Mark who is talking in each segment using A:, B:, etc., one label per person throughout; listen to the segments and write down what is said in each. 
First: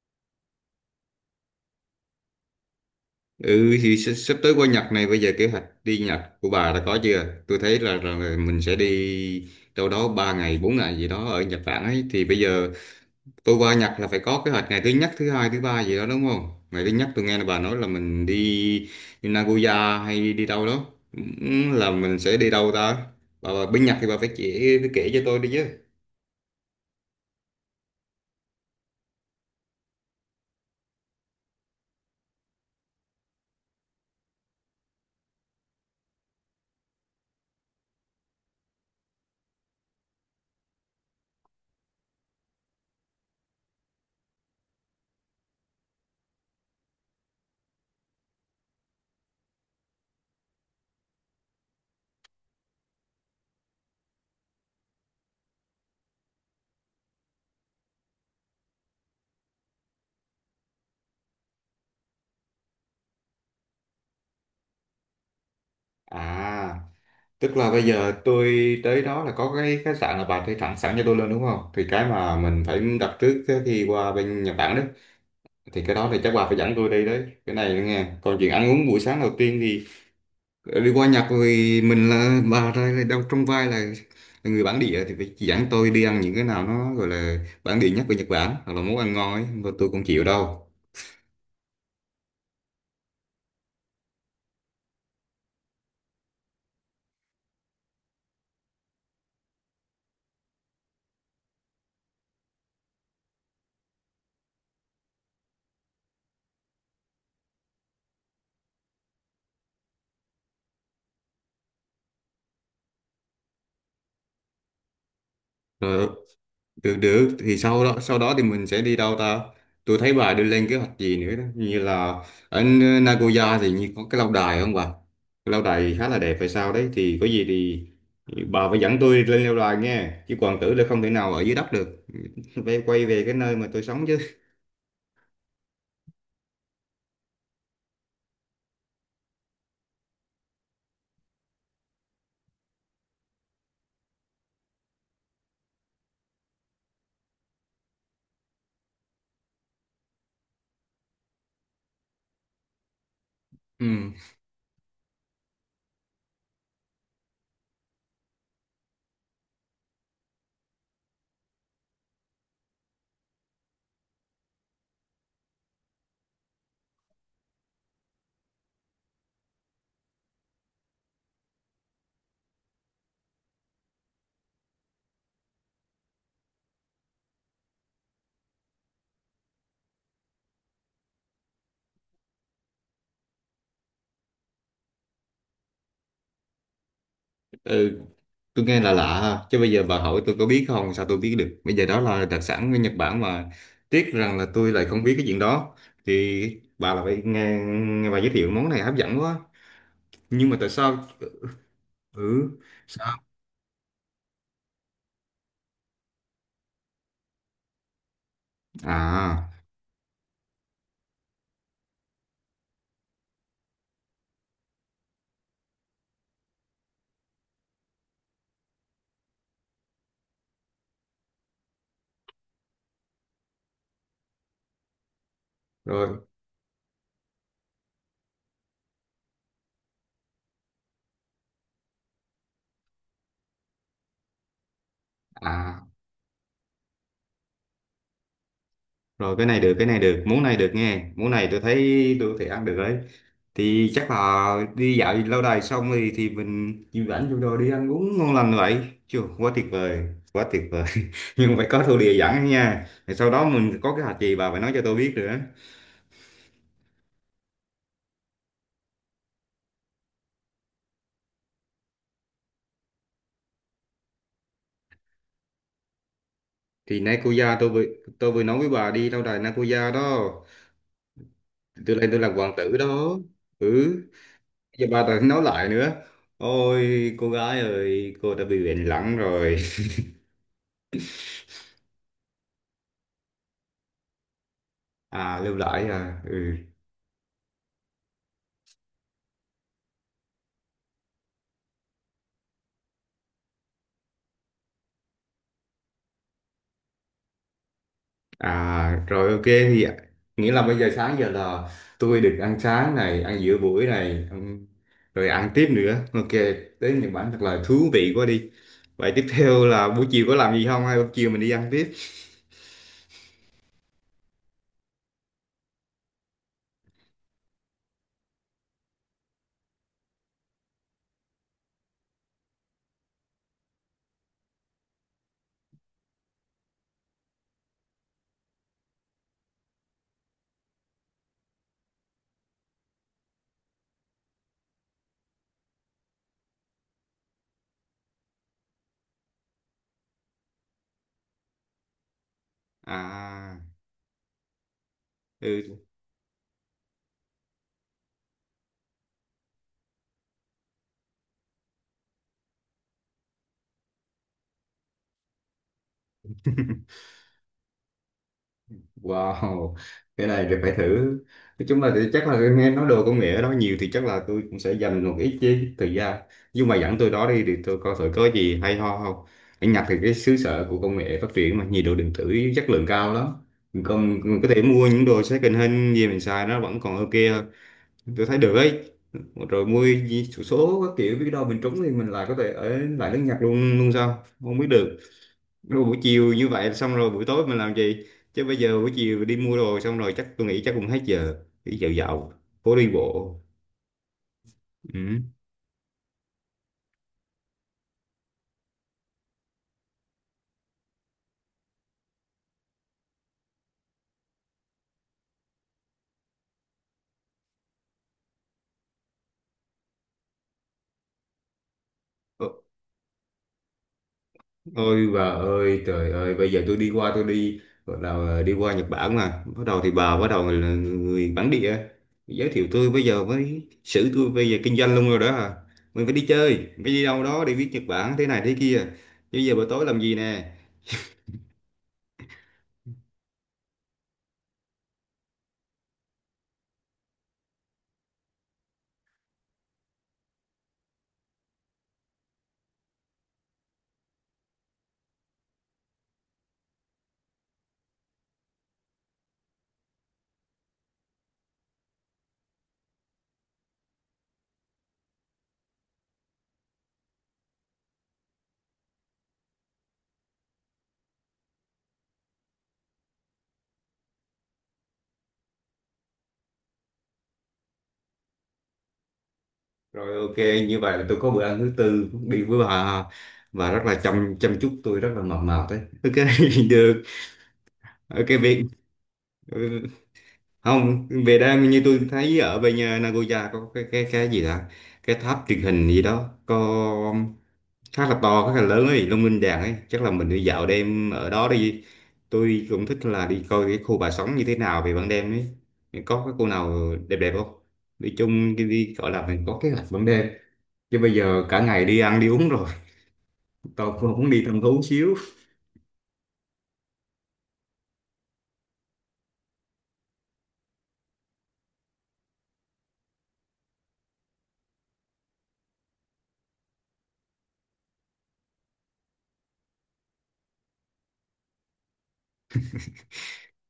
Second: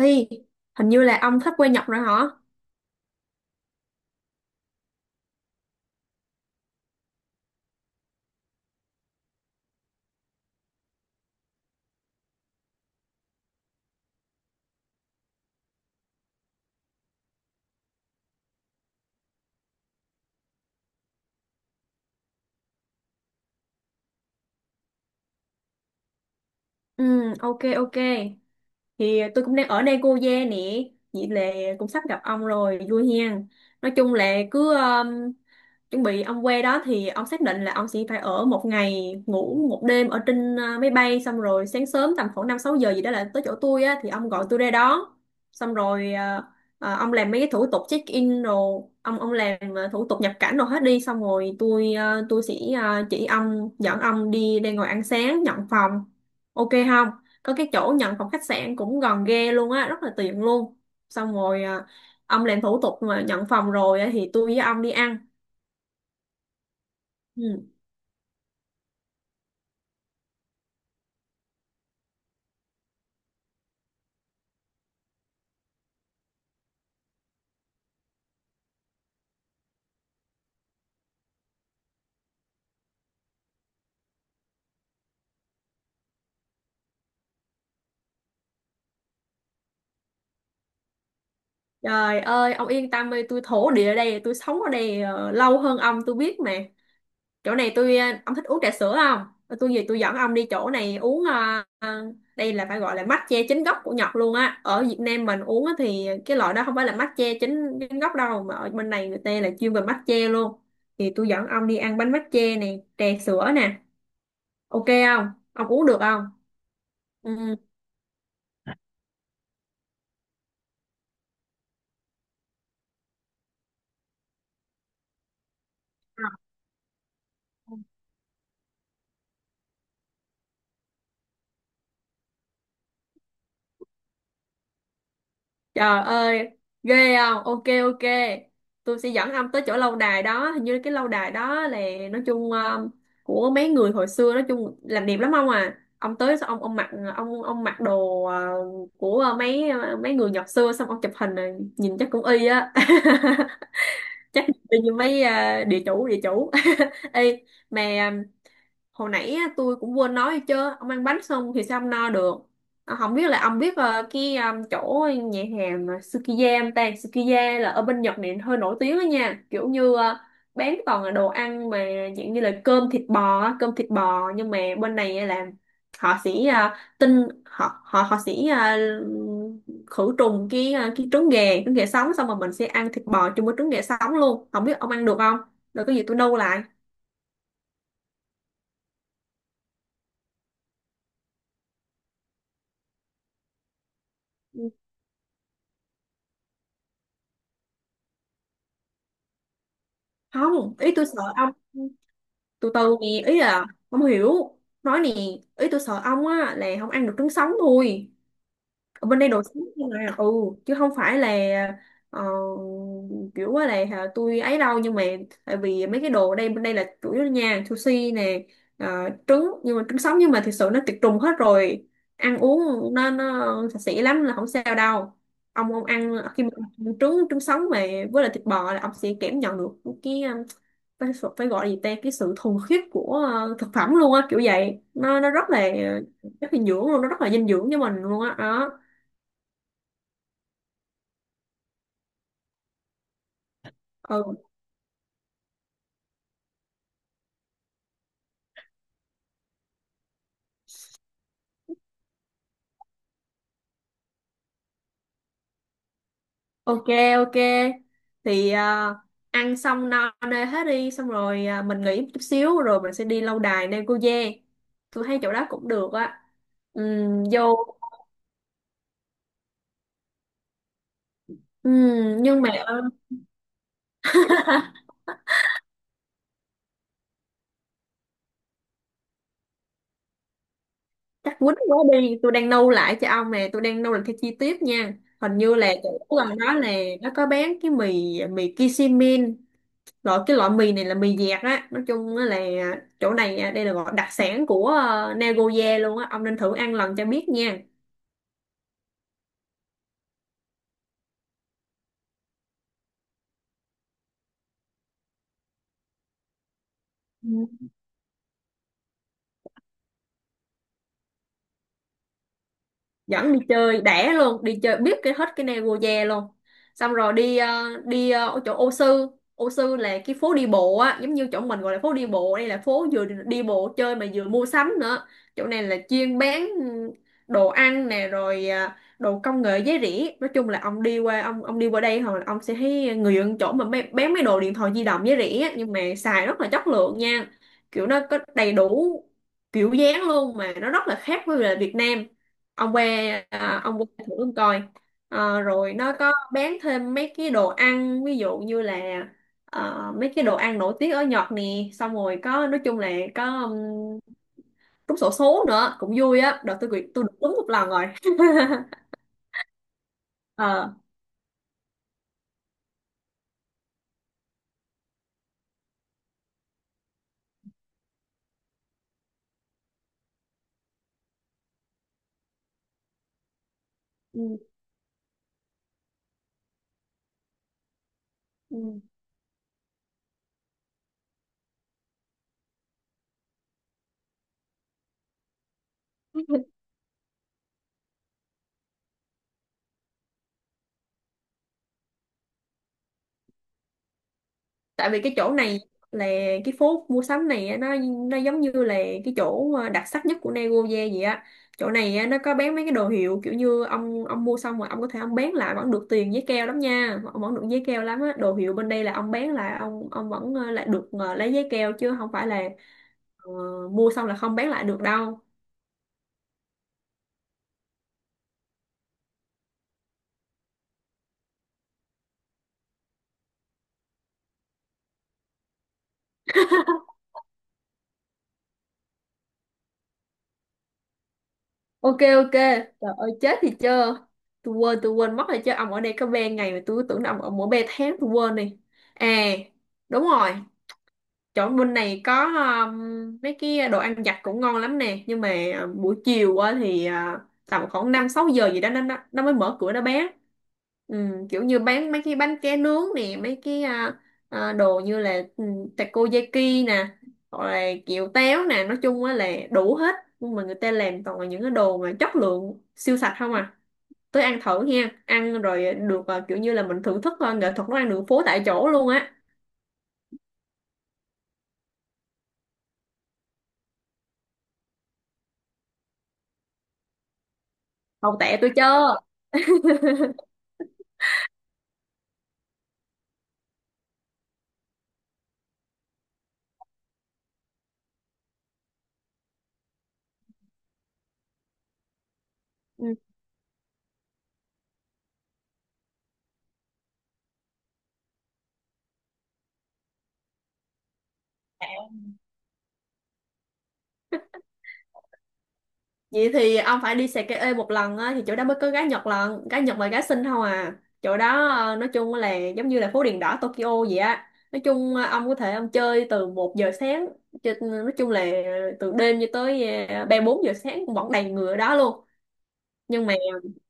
A: Hi, hình như là ông sắp quê Nhật rồi hả?
B: Sắp tới qua Nhật này, bây giờ kế hoạch đi Nhật của bà đã có chưa? Tôi thấy là mình sẽ đi đâu đó 3 ngày 4 ngày gì đó ở Nhật Bản ấy, thì bây giờ tôi qua Nhật là phải có kế hoạch ngày thứ nhất, thứ hai, thứ ba gì đó, đúng không? Ngày thứ nhất tôi nghe là bà nói là mình đi Nagoya hay đi đâu đó. Ừ, là mình sẽ đi đâu ta? Bà bên Nhật thì bà phải chỉ phải kể cho tôi đi chứ.
A: Ừ, ok ok. Thì tôi cũng đang ở đây cô gia nè, vậy là cũng sắp gặp ông rồi, vui hen. Nói chung là cứ chuẩn bị ông qua đó thì ông xác định là ông sẽ phải ở một ngày ngủ một đêm ở trên máy bay, xong rồi sáng sớm tầm khoảng 5, 6 giờ gì đó là tới chỗ tôi á, thì ông gọi tôi ra đó. Xong rồi ông làm mấy cái thủ tục check in rồi ông làm thủ tục nhập cảnh rồi hết đi, xong rồi tôi sẽ chỉ ông, dẫn ông đi ra ngồi ăn sáng, nhận phòng. Ok không? Có cái chỗ nhận phòng khách sạn cũng gần ghê luôn á, rất là tiện luôn. Xong rồi ông làm thủ tục mà nhận phòng rồi á, thì tôi với ông đi ăn.
B: À. Tức
A: Ừ.
B: là bây giờ tôi tới đó là có cái khách sạn là bà thuê thẳng sẵn cho tôi luôn, đúng không? Thì cái mà mình phải đặt trước cái khi qua bên Nhật Bản đấy. Thì cái đó thì chắc bà phải dẫn tôi đi đấy. Cái này nữa nghe. Còn chuyện ăn uống buổi sáng đầu tiên thì đi qua Nhật thì mình là bà ra là đâu trong vai là người bản địa thì phải chỉ dẫn tôi đi ăn những cái nào nó gọi là bản địa nhất của Nhật Bản hoặc là món ăn ngon ấy. Mà tôi cũng chịu đâu.
A: Trời ơi, ông yên tâm đi, tôi thổ địa ở đây, tôi sống ở đây lâu hơn ông, tôi biết mà. Chỗ này tôi ờ, ông thích uống trà sữa không? Tôi tôi dẫn ông đi chỗ này uống đây là phải gọi là matcha chính gốc của Nhật luôn á. Ở Việt Nam mình uống á thì cái loại đó không phải là matcha chính chính gốc đâu, mà ở bên này người ta là chuyên về matcha luôn. Thì tôi dẫn ông đi ăn bánh matcha nè, trà sữa nè. Ok không? Ông uống được
B: Rồi.
A: không?
B: Được được,
A: Ừ.
B: thì sau đó thì mình sẽ đi đâu ta? Tôi thấy bà đưa lên kế hoạch gì nữa đó, như là ở Nagoya thì như có cái lâu đài không bà? Cái lâu đài khá là đẹp hay sao đấy, thì có gì thì bà phải dẫn tôi lên lâu đài nghe, chứ còn tưởng là không thể nào ở dưới đất được. Phải quay về cái nơi mà tôi sống chứ.
A: Trời ơi, ghê không? Ok ok. Tôi sẽ dẫn ông tới chỗ lâu đài đó. Hình như cái lâu đài đó là, nói chung của mấy người hồi xưa, nói chung làm đẹp lắm ông à. Ông tới xong ông mặc, ông mặc đồ của mấy người Nhật xưa, xong ông chụp hình này, nhìn chắc cũng y á.
B: Ừ.
A: Chắc y như mấy địa chủ địa chủ. Ê, mà hồi nãy á, tôi cũng quên nói đi chứ, ông ăn bánh xong thì sao ông no được. Không biết là ông biết chỗ nhà hàng mà Sukiya không ta. Sukiya là ở bên Nhật này hơi nổi tiếng đó nha, kiểu như bán toàn là đồ ăn mà dạng như là cơm thịt bò á, cơm thịt bò. Nhưng mà bên này á là họ họ họ sẽ khử trùng cái trứng gà, trứng gà sống, xong rồi mình sẽ ăn thịt bò chung với trứng gà sống luôn. Không biết ông ăn được không, rồi có gì tôi nâu lại.
B: Ừ, tôi nghe là lạ ha. Chứ bây giờ bà hỏi tôi có biết không, sao tôi biết được. Bây giờ đó là đặc sản của Nhật Bản mà tiếc rằng là
A: Ừ.
B: tôi lại không biết cái chuyện đó. Thì bà là phải nghe bà giới thiệu món này hấp dẫn quá, nhưng mà tại
A: Không, ý tôi
B: sao.
A: sợ ông,
B: Ừ.
A: từ từ nè,
B: Sao?
A: ý là không hiểu, nói nè, ý tôi sợ ông á là không ăn được trứng sống thôi. Ở bên đây đồ
B: À,
A: sống nhưng mà ừ, chứ không phải là ờ, kiểu quá là hả, tôi ấy đâu. Nhưng mà tại vì mấy cái đồ ở đây, bên đây là chủ yếu nha, sushi nè, trứng, nhưng mà trứng sống nhưng mà thực sự nó tiệt trùng hết rồi, ăn uống nó sạch sẽ lắm, là không sao đâu. Ông ăn
B: rồi.
A: khi mà ăn trứng, trứng sống mà với lại thịt bò, là ông sẽ cảm nhận được cái phải, phải gọi là gì ta, cái sự thuần khiết của thực phẩm luôn á, kiểu vậy. Nó
B: À,
A: rất là dinh dưỡng luôn, nó rất là dinh dưỡng cho mình luôn á đó.
B: rồi. Cái này được, cái này được, món này được nghe, món này tôi thấy tôi có thể ăn được đấy. Thì chắc
A: Ừ,
B: là đi dạo lâu đài xong thì mình chịu rảnh vô đồ đi ăn uống ngon lành vậy, chưa, quá tuyệt vời, quá tuyệt vời. Nhưng phải có thổ địa dẫn nha, rồi sau đó mình có cái hạt gì bà phải nói cho tôi biết nữa.
A: ok ok. thì à, ăn xong no nê hết đi, xong rồi mình nghỉ một chút xíu rồi mình sẽ đi lâu đài Nam Cô Giang. Tôi thấy chỗ đó cũng được á.
B: Thì Nakuya,
A: Vô.
B: tôi vừa nói với bà đi lâu đài Nakuya đó, tôi lên
A: Ừm,
B: tôi làm
A: nhưng mà
B: hoàng tử đó. Ừ, giờ bà ta nói lại nữa. Ôi cô gái ơi, cô đã bị bệnh lẳng rồi.
A: chắc quýnh quá đi, tôi đang nâu lại cho ông nè, tôi đang nâu lại theo chi tiết nha. Hình
B: À,
A: như
B: lưu
A: là
B: lại.
A: chỗ
B: À,
A: gần đó
B: ừ.
A: là, nó có bán cái mì, mì Kishimin. Cái loại mì này là mì dẹt á, nói chung á là chỗ này đây là gọi đặc sản của Nagoya luôn á, ông nên thử ăn lần cho biết nha.
B: À, rồi ok thì ạ. Nghĩa là bây giờ sáng giờ là tôi được ăn sáng này, ăn giữa buổi này, rồi ăn tiếp nữa, ok. Tới Nhật Bản thật
A: Ừ.
B: là thú vị quá đi. Vậy tiếp theo là buổi chiều có làm gì không, hay buổi chiều mình đi ăn tiếp?
A: Dẫn đi chơi đẻ luôn, đi chơi biết cái hết cái Nagoya luôn, xong rồi đi ở chỗ ô sư. Ô sư là cái phố đi bộ á, giống như chỗ mình gọi là phố đi bộ, đây là phố vừa đi bộ chơi mà vừa mua sắm nữa. Chỗ này là chuyên bán đồ ăn nè, rồi đồ công nghệ giá rẻ. Nói chung là ông đi qua, ông đi qua đây hồi ông sẽ thấy người dân, chỗ mà bán mấy đồ điện thoại di động giá rẻ á, nhưng mà xài rất là chất lượng nha. Kiểu nó có đầy đủ kiểu dáng luôn, mà nó rất là khác với là Việt Nam. Ông qua
B: À.
A: ông qua thử ông coi. Ờ, rồi
B: Ừ.
A: nó có bán thêm mấy cái đồ ăn, ví dụ như là mấy cái đồ ăn nổi tiếng ở Nhật nè, xong rồi có, nói chung là có trúng xổ số nữa cũng vui á. Đợt tôi tôi được trúng một lần rồi.
B: Wow, cái này thì
A: Ờ,
B: phải thử. Nói chung là thì chắc là nghe nói đồ công nghệ đó nhiều thì chắc là tôi cũng sẽ dành một ít chứ thời gian. Nhưng mà dẫn tôi đó đi thì tôi coi thử có gì hay ho không. Ở Nhật thì cái xứ sở của công nghệ phát triển mà nhiều đồ điện tử chất lượng cao lắm. Còn mình có
A: ừ,
B: thể mua những đồ second hand gì mình xài nó vẫn còn ok hơn. Tôi thấy được
A: ừ.
B: ấy. Rồi số số các kiểu, biết đâu mình trúng thì mình lại có thể ở lại nước Nhật luôn luôn sao? Không biết được. Rồi buổi chiều như vậy xong rồi buổi tối mình làm gì, chứ bây giờ buổi chiều đi mua đồ xong rồi chắc tôi nghĩ chắc cũng hết giờ, đi dạo dạo phố đi bộ.
A: Tại vì cái
B: Ừ.
A: chỗ này là cái phố mua sắm này á, nó giống như là cái chỗ đặc sắc nhất của Nagoya vậy á. Chỗ này á, nó có bán mấy cái đồ hiệu, kiểu như ông mua xong rồi ông có thể ông bán lại vẫn được tiền giấy keo lắm nha, ông vẫn được giấy keo lắm á. Đồ hiệu bên đây là ông bán lại, ông vẫn lại được lấy giấy keo, chứ không phải là
B: Ờ,
A: ờ, mua xong là không bán lại được
B: ôi
A: đâu.
B: bà ơi trời ơi, bây giờ tôi đi gọi là đi qua Nhật Bản mà bắt đầu thì bà bắt đầu là người bản địa giới thiệu tôi, bây giờ mới xử tôi, bây giờ kinh doanh luôn rồi đó à, mình phải đi chơi phải đi đâu đó để biết Nhật Bản thế này thế kia, bây giờ buổi tối làm gì nè.
A: Ok ok, trời ơi, chết thì chưa, tôi quên mất rồi chứ. Ông ở đây có 3 ngày mà tôi cứ tưởng là ông ở mỗi 3 tháng, tôi quên đi. À, đúng rồi, chỗ bên này có mấy cái đồ ăn vặt cũng ngon lắm nè. Nhưng mà buổi chiều á thì tầm khoảng năm sáu giờ gì đó nó mới mở cửa, nó bán ừ, kiểu như bán mấy cái bánh ké nướng nè, mấy cái đồ như là takoyaki nè, hoặc là kiểu téo nè, nói chung á là đủ hết, nhưng mà người ta làm toàn là những cái đồ mà chất lượng siêu sạch không à. Tới ăn thử nha, ăn rồi được kiểu như là mình thưởng thức nghệ thuật nấu ăn đường phố tại chỗ luôn á.
B: Rồi, ok, như vậy là tôi có bữa ăn thứ tư đi với bà, và rất là chăm chăm chút tôi rất là mập mạp đấy. Ok, được.
A: Hậu
B: Ok
A: tệ tôi
B: việc.
A: chưa.
B: Ừ, không, về đây như tôi thấy ở bên nhà Nagoya có cái cái gì đó, cái tháp truyền hình gì đó, có khá là to, khá là lớn ấy, Long Linh Đàn ấy, chắc là mình đi dạo đêm ở đó đi. Tôi cũng thích là đi coi cái khu bà sống như thế nào về ban đêm ấy. Có cái cô nào đẹp đẹp không? Nói chung đi, đi gọi là mình có kế hoạch ban đêm, chứ bây giờ cả ngày
A: Ừ.
B: đi ăn đi uống rồi. Tôi cũng muốn đi thăm thú xíu.
A: Vậy thì ông phải đi Sake một lần á, thì chỗ đó mới có gái Nhật lần, gái Nhật và gái Sinh không à. Chỗ đó nói chung là giống như là phố đèn đỏ Tokyo vậy á. Nói chung ông có thể ông chơi từ 1 giờ sáng nói chung là từ đêm cho tới 3, 4 giờ sáng cũng vẫn đầy người ở đó luôn. Nhưng mà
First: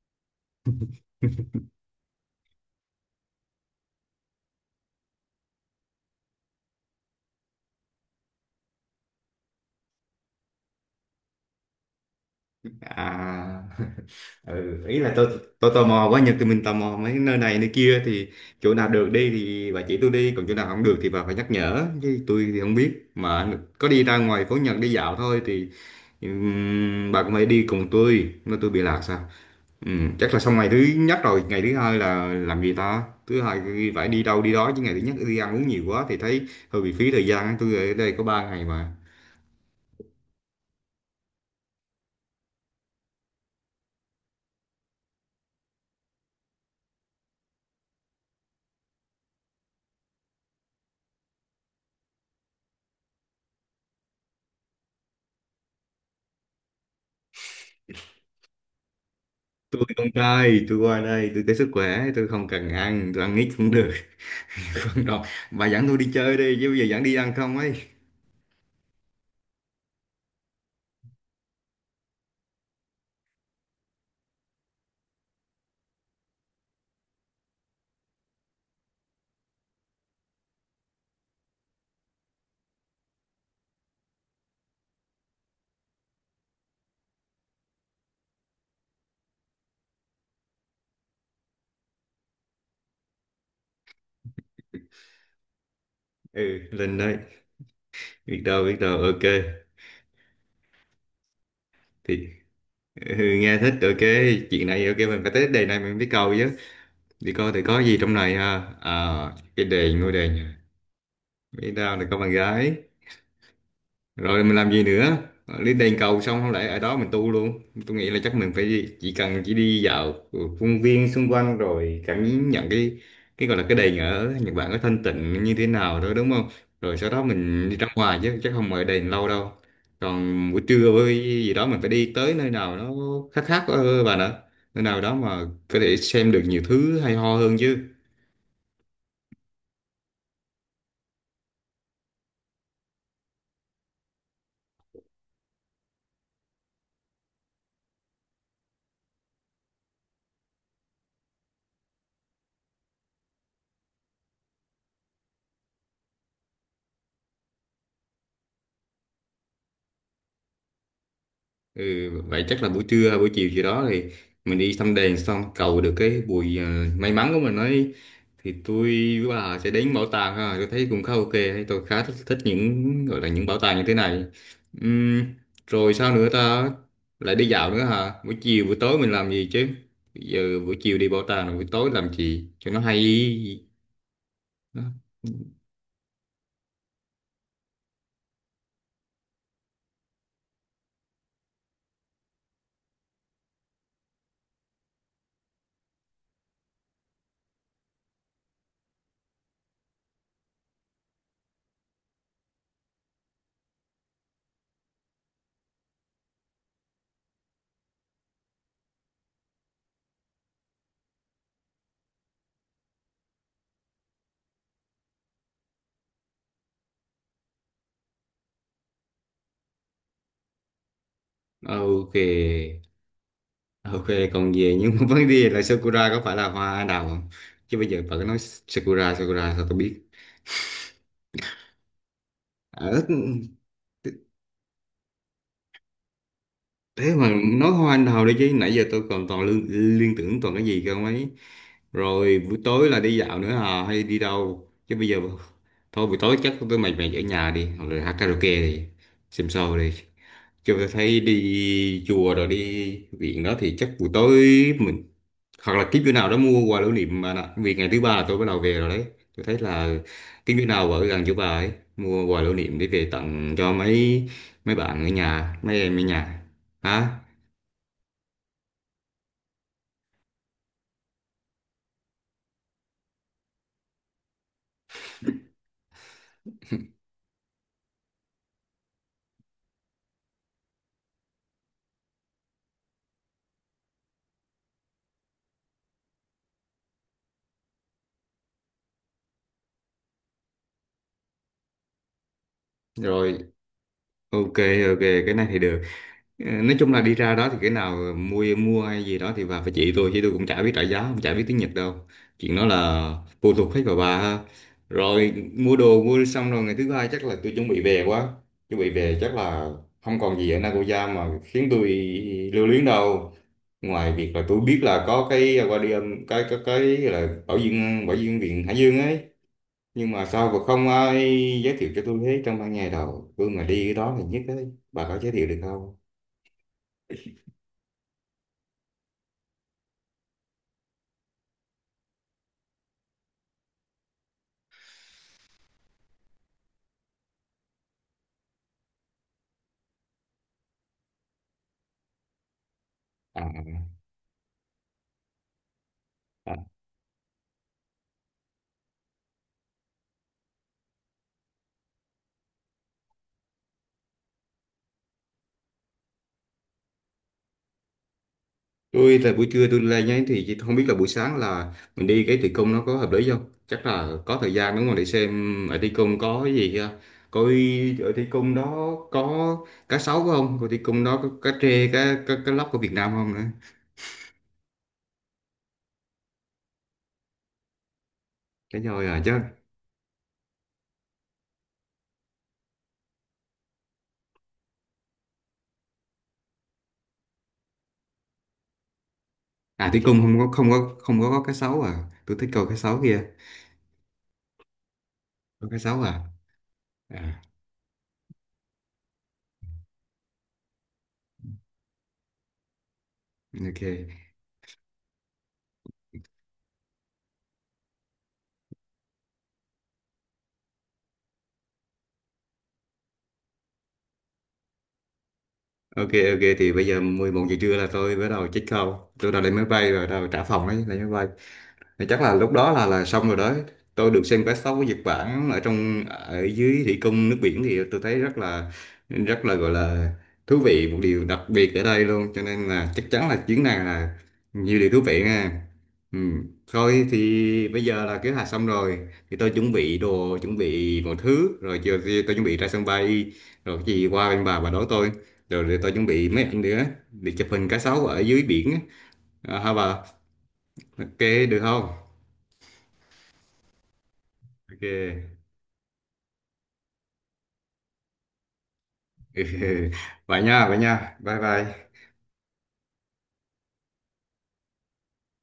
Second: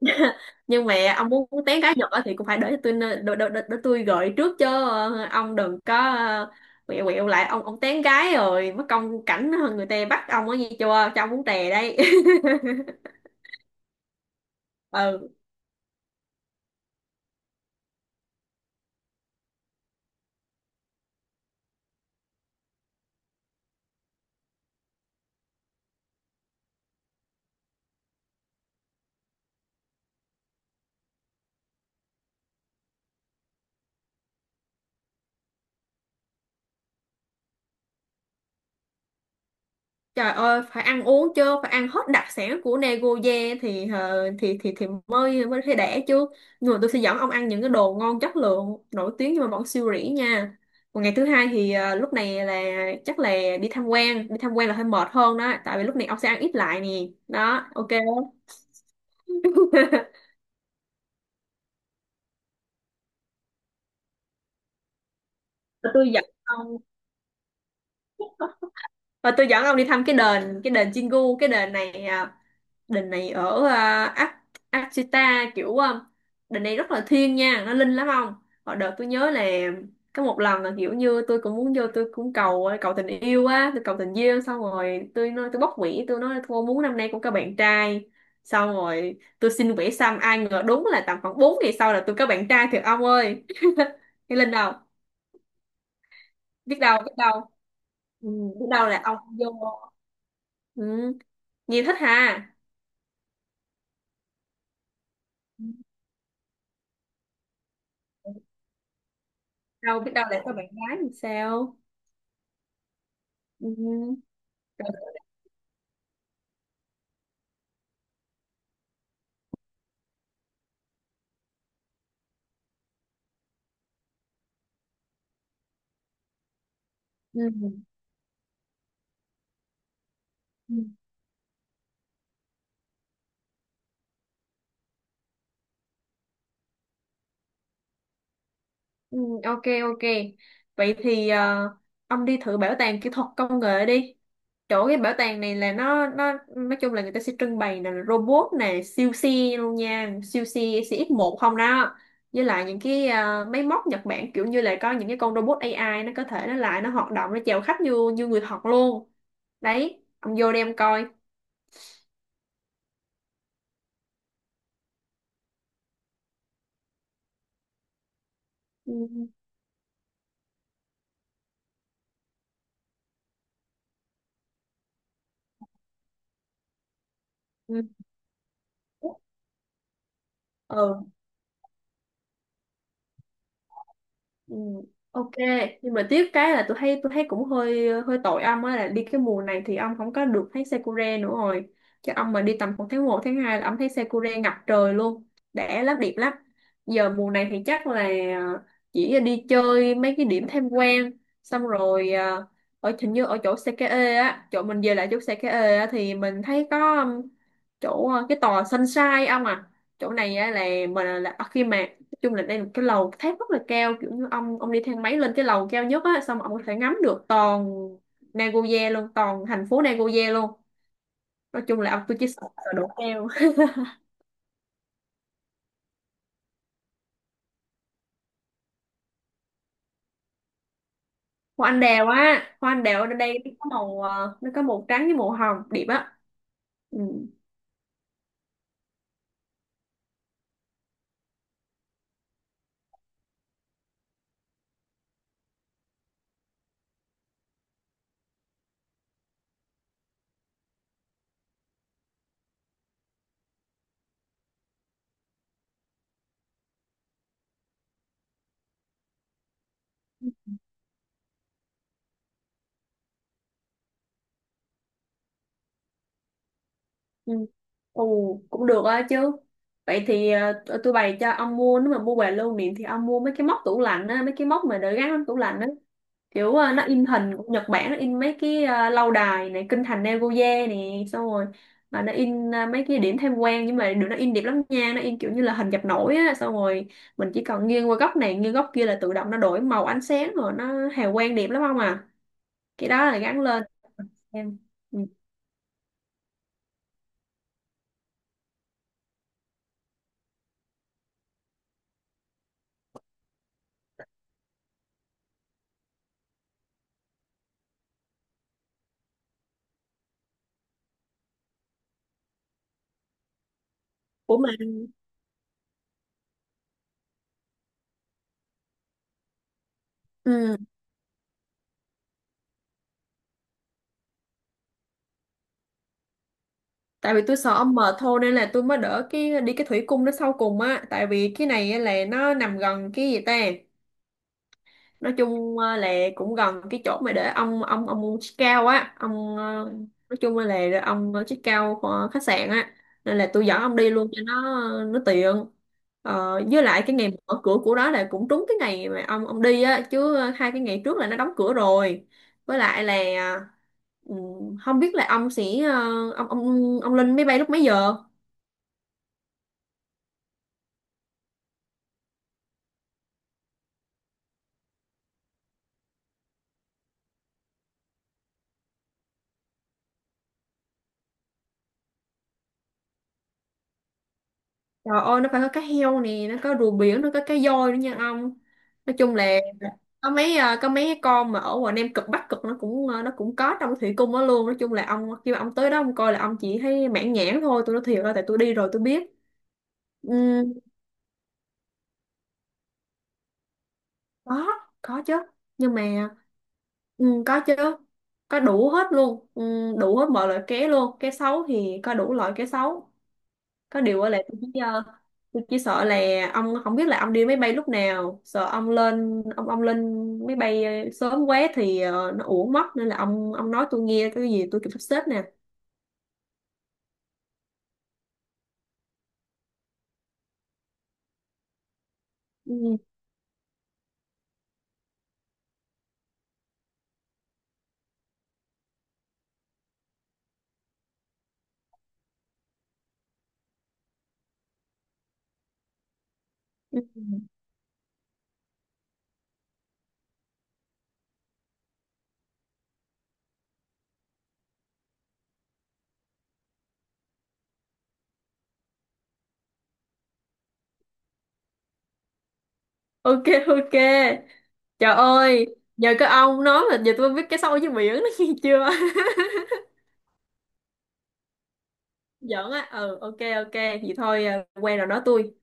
A: nhưng mà ông muốn tán gái Nhật á thì cũng phải để tôi gợi trước chứ. Ờ, ông đừng có quẹo quẹo lại, ông tán gái rồi mất công cảnh người ta bắt ông á, nghe chưa, cho ông muốn tè đây.
B: À. Ừ, ý là tôi
A: Ừ.
B: tôi tò mò quá, Nhật thì mình tò mò mấy nơi này nơi kia thì chỗ nào được đi thì bà chỉ tôi đi, còn chỗ nào không được thì bà phải nhắc nhở, chứ tôi thì không biết mà có đi ra ngoài phố Nhật đi dạo thôi thì bà cũng phải đi cùng tôi, nó tôi bị lạc sao. Chắc là xong ngày thứ nhất rồi, ngày thứ hai là làm gì ta, thứ hai phải đi đâu đi đó chứ, ngày thứ nhất đi ăn uống nhiều quá thì thấy hơi bị phí thời gian, tôi ở đây có 3 ngày mà.
A: Trời ơi, phải ăn uống chứ, phải ăn hết đặc sản của Nagoya thì thì mới mới thấy đẻ chứ. Nhưng mà tôi sẽ dẫn ông ăn những cái đồ ngon chất lượng, nổi tiếng nhưng mà vẫn siêu rỉ nha. Còn ngày thứ hai thì lúc này là, chắc là đi tham quan. Đi tham quan là hơi mệt hơn đó, tại vì lúc này ông sẽ ăn ít lại nè. Đó, ok. Không?
B: Tôi không chơi, tôi qua đây tôi tới sức khỏe, tôi không cần ăn, tôi ăn ít cũng được. Không đâu, bà dẫn tôi
A: Tôi
B: đi
A: dẫn
B: chơi đi chứ,
A: ông
B: bây giờ dẫn đi ăn không ấy.
A: tôi dẫn ông đi thăm cái đền Chingu. Cái đền này đền này ở Akita, kiểu đền này rất là thiêng nha, nó linh lắm ông. Hồi đợt tôi nhớ là có một lần là, kiểu như tôi cũng muốn vô, tôi cũng cầu cầu tình yêu á, tôi cầu tình duyên, xong rồi tôi nói, tôi bóc quỷ, tôi nói thôi muốn năm nay cũng có bạn trai, xong rồi tôi xin quỷ xăm, ai ngờ đúng là tầm khoảng 4 ngày sau là tôi có bạn trai thiệt ông ơi. Cái linh đâu,
B: Ừ,
A: biết
B: lên
A: đâu biết
B: đây,
A: đâu. Ừ,
B: biết đâu
A: biết
B: biết
A: đâu
B: đâu,
A: là ông
B: ok.
A: vô. Ừ. Nhi thích
B: Thì
A: ha.
B: ừ, nghe thích, ok, chuyện này ok, mình phải tới đề này mình biết cầu chứ, đi coi thì có gì trong này ha, à, cái đề
A: Đâu biết
B: ngôi
A: đâu
B: đề
A: lại có. Ồ.
B: nhà.
A: Bạn gái thì
B: Biết
A: sao.
B: đâu là có bạn gái.
A: Ừ.
B: Rồi mình làm gì
A: Rồi.
B: nữa? Lên đền cầu xong không lẽ ở đó mình tu luôn. Tôi nghĩ là chắc mình phải chỉ cần chỉ đi dạo công viên xung quanh rồi cảm nhận cái gọi là cái đền ở Nhật Bản có thanh tịnh như thế nào đó, đúng không? Rồi sau đó mình đi
A: Ừ.
B: ra ngoài chứ chắc không ở đền lâu đâu. Còn buổi
A: Ừ.
B: trưa với gì đó mình phải đi tới nơi nào nó khác khác, bà nữa, nơi nào đó mà có thể xem được nhiều thứ hay ho hơn chứ.
A: Ừ. Ok, ok, vậy thì ông đi thử bảo tàng kỹ thuật công nghệ đi. Chỗ cái bảo tàng này là nó nói chung là người ta sẽ trưng bày là robot nè, siêu xe luôn nha, siêu xe cx một không đó. Với lại những cái máy móc Nhật Bản, kiểu như là có những cái con robot AI nó có thể nó hoạt động, nó chào khách như như người thật luôn đấy. Ông vô đem coi.
B: Ừ, vậy chắc là buổi trưa buổi chiều gì đó thì mình đi thăm đền xong cầu được cái bùi may mắn của mình ấy, thì tôi với
A: Ừ.
B: bà sẽ đến bảo tàng ha, tôi thấy cũng khá ok đấy. Tôi khá thích những gọi là những bảo tàng như thế này. Ừm, rồi sao nữa ta, lại đi dạo
A: Ừ.
B: nữa hả, buổi chiều buổi tối mình làm gì chứ? Bây giờ buổi chiều
A: Ừ.
B: đi bảo tàng rồi buổi tối làm gì cho nó hay?
A: Ừ,
B: Đó.
A: ok. Nhưng mà tiếc cái là tôi thấy cũng hơi hơi tội ông á, là đi cái mùa này thì ông không có được thấy sakura nữa rồi, chứ ông mà đi tầm khoảng tháng một tháng 2 là ông thấy sakura ngập trời luôn, đẻ lắm, đẹp lắm. Giờ mùa này thì chắc là ờ, chỉ đi chơi mấy cái điểm tham quan, xong rồi ở hình như ở chỗ Sakae á, chỗ mình về lại chỗ Sakae á thì mình thấy có chỗ cái tòa Sunshine ông à. Chỗ này á là mình là khi mà chung là đây là một cái lầu tháp rất là cao, kiểu như ông đi thang máy lên cái lầu cao nhất á, xong ông có thể ngắm được toàn Nagoya luôn, toàn thành phố Nagoya luôn. Nói
B: Ờ,
A: chung là ông
B: ok.
A: tôi chỉ sợ sợ độ cao.
B: Ok, còn về nhưng mà vấn đề là Sakura có phải là hoa anh đào không? Chứ bây giờ bà cứ nói Sakura Sakura sao tôi biết?
A: Hoa anh đào á, hoa anh
B: À,
A: đào ở đây nó có màu nó có màu trắng với màu hồng đẹp á. Ừ.
B: thế mà nói hoa anh đào đi chứ, nãy giờ tôi còn toàn liên tưởng toàn cái gì cơ mấy. Rồi buổi tối là đi dạo nữa à hay đi đâu? Chứ bây giờ thôi buổi tối chắc tôi mệt mệt ở nhà đi, hoặc là hát karaoke đi, xem show đi. Kiểu tôi thấy đi chùa rồi đi viện đó thì chắc buổi tối mình hoặc là kiếm chỗ nào đó mua quà lưu niệm mà nè. Vì ngày thứ ba là tôi bắt đầu về rồi đấy. Tôi thấy là kiếm chỗ nào ở gần chỗ bà ấy mua quà lưu niệm để về tặng cho mấy mấy bạn ở nhà, mấy em ở nhà. Hả?
A: Ừ. Ồ, cũng được á chứ. Vậy thì tôi bày cho ông mua, nếu mà mua quà lưu niệm thì ông mua mấy cái móc tủ lạnh á, mấy cái móc mà để gắn trong tủ lạnh á, kiểu nó in hình của Nhật Bản, nó in mấy cái lâu đài này, kinh thành Nagoya nè, xong rồi mà nó in mấy cái điểm tham quan, nhưng mà được nó in đẹp lắm nha, nó in kiểu như là hình dập nổi á, xong rồi mình chỉ cần nghiêng qua góc này nghiêng góc kia là tự động nó đổi màu ánh sáng, rồi nó hào quang đẹp lắm không à. Cái đó là
B: Rồi,
A: gắn lên
B: ok.
A: em. Ừ.
B: Ok, cái này thì được. Ờ, nói chung là đi ra đó thì cái nào mua mua hay gì đó thì bà phải chỉ tôi, chứ tôi cũng chả biết trả giá cũng chả biết tiếng Nhật đâu, chuyện đó là phụ thuộc hết vào bà ha. Rồi mua đồ mua xong rồi ngày thứ hai chắc là tôi chuẩn bị về quá, chuẩn bị về chắc là không còn gì ở Nagoya mà khiến tôi lưu luyến đâu, ngoài việc
A: Ủa
B: là
A: mà
B: tôi biết là có cái aquarium cái cái là bảo dương, viện Hải Dương ấy, nhưng mà sao
A: ừ,
B: mà không ai giới thiệu cho tôi hết, trong ban ngày đầu tôi mà đi cái đó thì nhất ấy, bà có giới thiệu được không?
A: tại vì tôi sợ ông mệt thôi, nên là tôi mới đỡ cái đi cái thủy cung nó sau cùng á, tại vì cái này á là nó nằm gần cái gì ta, nói chung là cũng gần cái chỗ mà để ông chiếc cao á, ông nói chung là để ông chiếc cao của khách sạn á, nên là
B: À
A: tôi dẫn ông
B: à.
A: đi luôn cho nó tiện.
B: À,
A: Với lại cái ngày mở cửa của đó là cũng trúng cái ngày mà ông đi á, chứ hai cái ngày trước là nó đóng cửa rồi. Với lại là ừ, không biết là ông sẽ ờ, ông lên máy bay lúc mấy giờ.
B: tại buổi trưa tôi lên nhé, thì chỉ không biết là buổi sáng là mình đi cái thi công nó có hợp lý không, chắc là có thời gian đúng không để xem ở thi công có cái gì kia, coi ở thi công đó có cá sấu không, coi thi công đó có cá trê, cá cá, cá lóc của Việt Nam không nữa.
A: Trời ơi, nó phải có cá heo nè, nó có rùa biển, nó có cá voi nữa nha ông.
B: Cái
A: Nói
B: rồi
A: chung
B: à
A: là
B: chứ?
A: có mấy cái con mà ở ngoài Nam Cực Bắc Cực nó cũng nó cũng có trong thủy cung đó luôn. Nói chung là ông khi mà ông tới đó ông coi là ông chỉ thấy mãn nhãn thôi, tôi nói thiệt là tại tôi đi rồi tôi biết.
B: À, thi
A: Ừ,
B: công không có, cá sấu à, tôi thích coi cá sấu kia.
A: có, có chứ.
B: Có
A: Nhưng
B: cá sấu
A: mà
B: à?
A: ừ, có
B: À,
A: chứ. Có đủ hết luôn, ừ, đủ hết mọi loại cá luôn. Cá sấu thì có đủ loại cá sấu. Có
B: ok,
A: điều á là tôi chỉ sợ là ông không biết là ông đi máy bay lúc nào, sợ ông lên máy bay sớm quá thì nó uổng mất, nên là ông nói tôi nghe cái gì tôi kịp sắp xếp nè.
B: ok. Ok thì bây giờ 11 giờ trưa là tôi bắt đầu check out, tôi đã lên máy bay rồi, bắt đầu trả phòng đấy lên máy bay, thì chắc là lúc đó
A: Ừ.
B: là xong rồi đó. Tôi được xem quét sóc của Nhật Bản ở trong ở dưới thủy cung nước biển thì tôi thấy rất là gọi là thú vị, một điều đặc biệt ở đây luôn, cho nên là chắc chắn là chuyến này là nhiều điều thú vị nha. Ừ.
A: Ừ.
B: Thôi thì bây giờ là kế hoạch xong rồi, thì tôi chuẩn bị đồ chuẩn bị mọi thứ, rồi chiều thì tôi chuẩn bị ra sân bay, rồi cái gì qua bên bà đón tôi, rồi để tôi chuẩn bị mấy ảnh nữa để chụp hình cá sấu ở dưới biển á. À, hả bà? Ok, được không?
A: Ok, ok. Trời
B: Ok.
A: ơi, nhờ cái ông nói mà giờ tôi biết cái sâu với miệng, nó nghe chưa.
B: Vậy nha, vậy nha, bye bye.
A: Giỡn á. Ừ, ok, ok, vậy thôi. Ờ, Quen rồi nói tôi.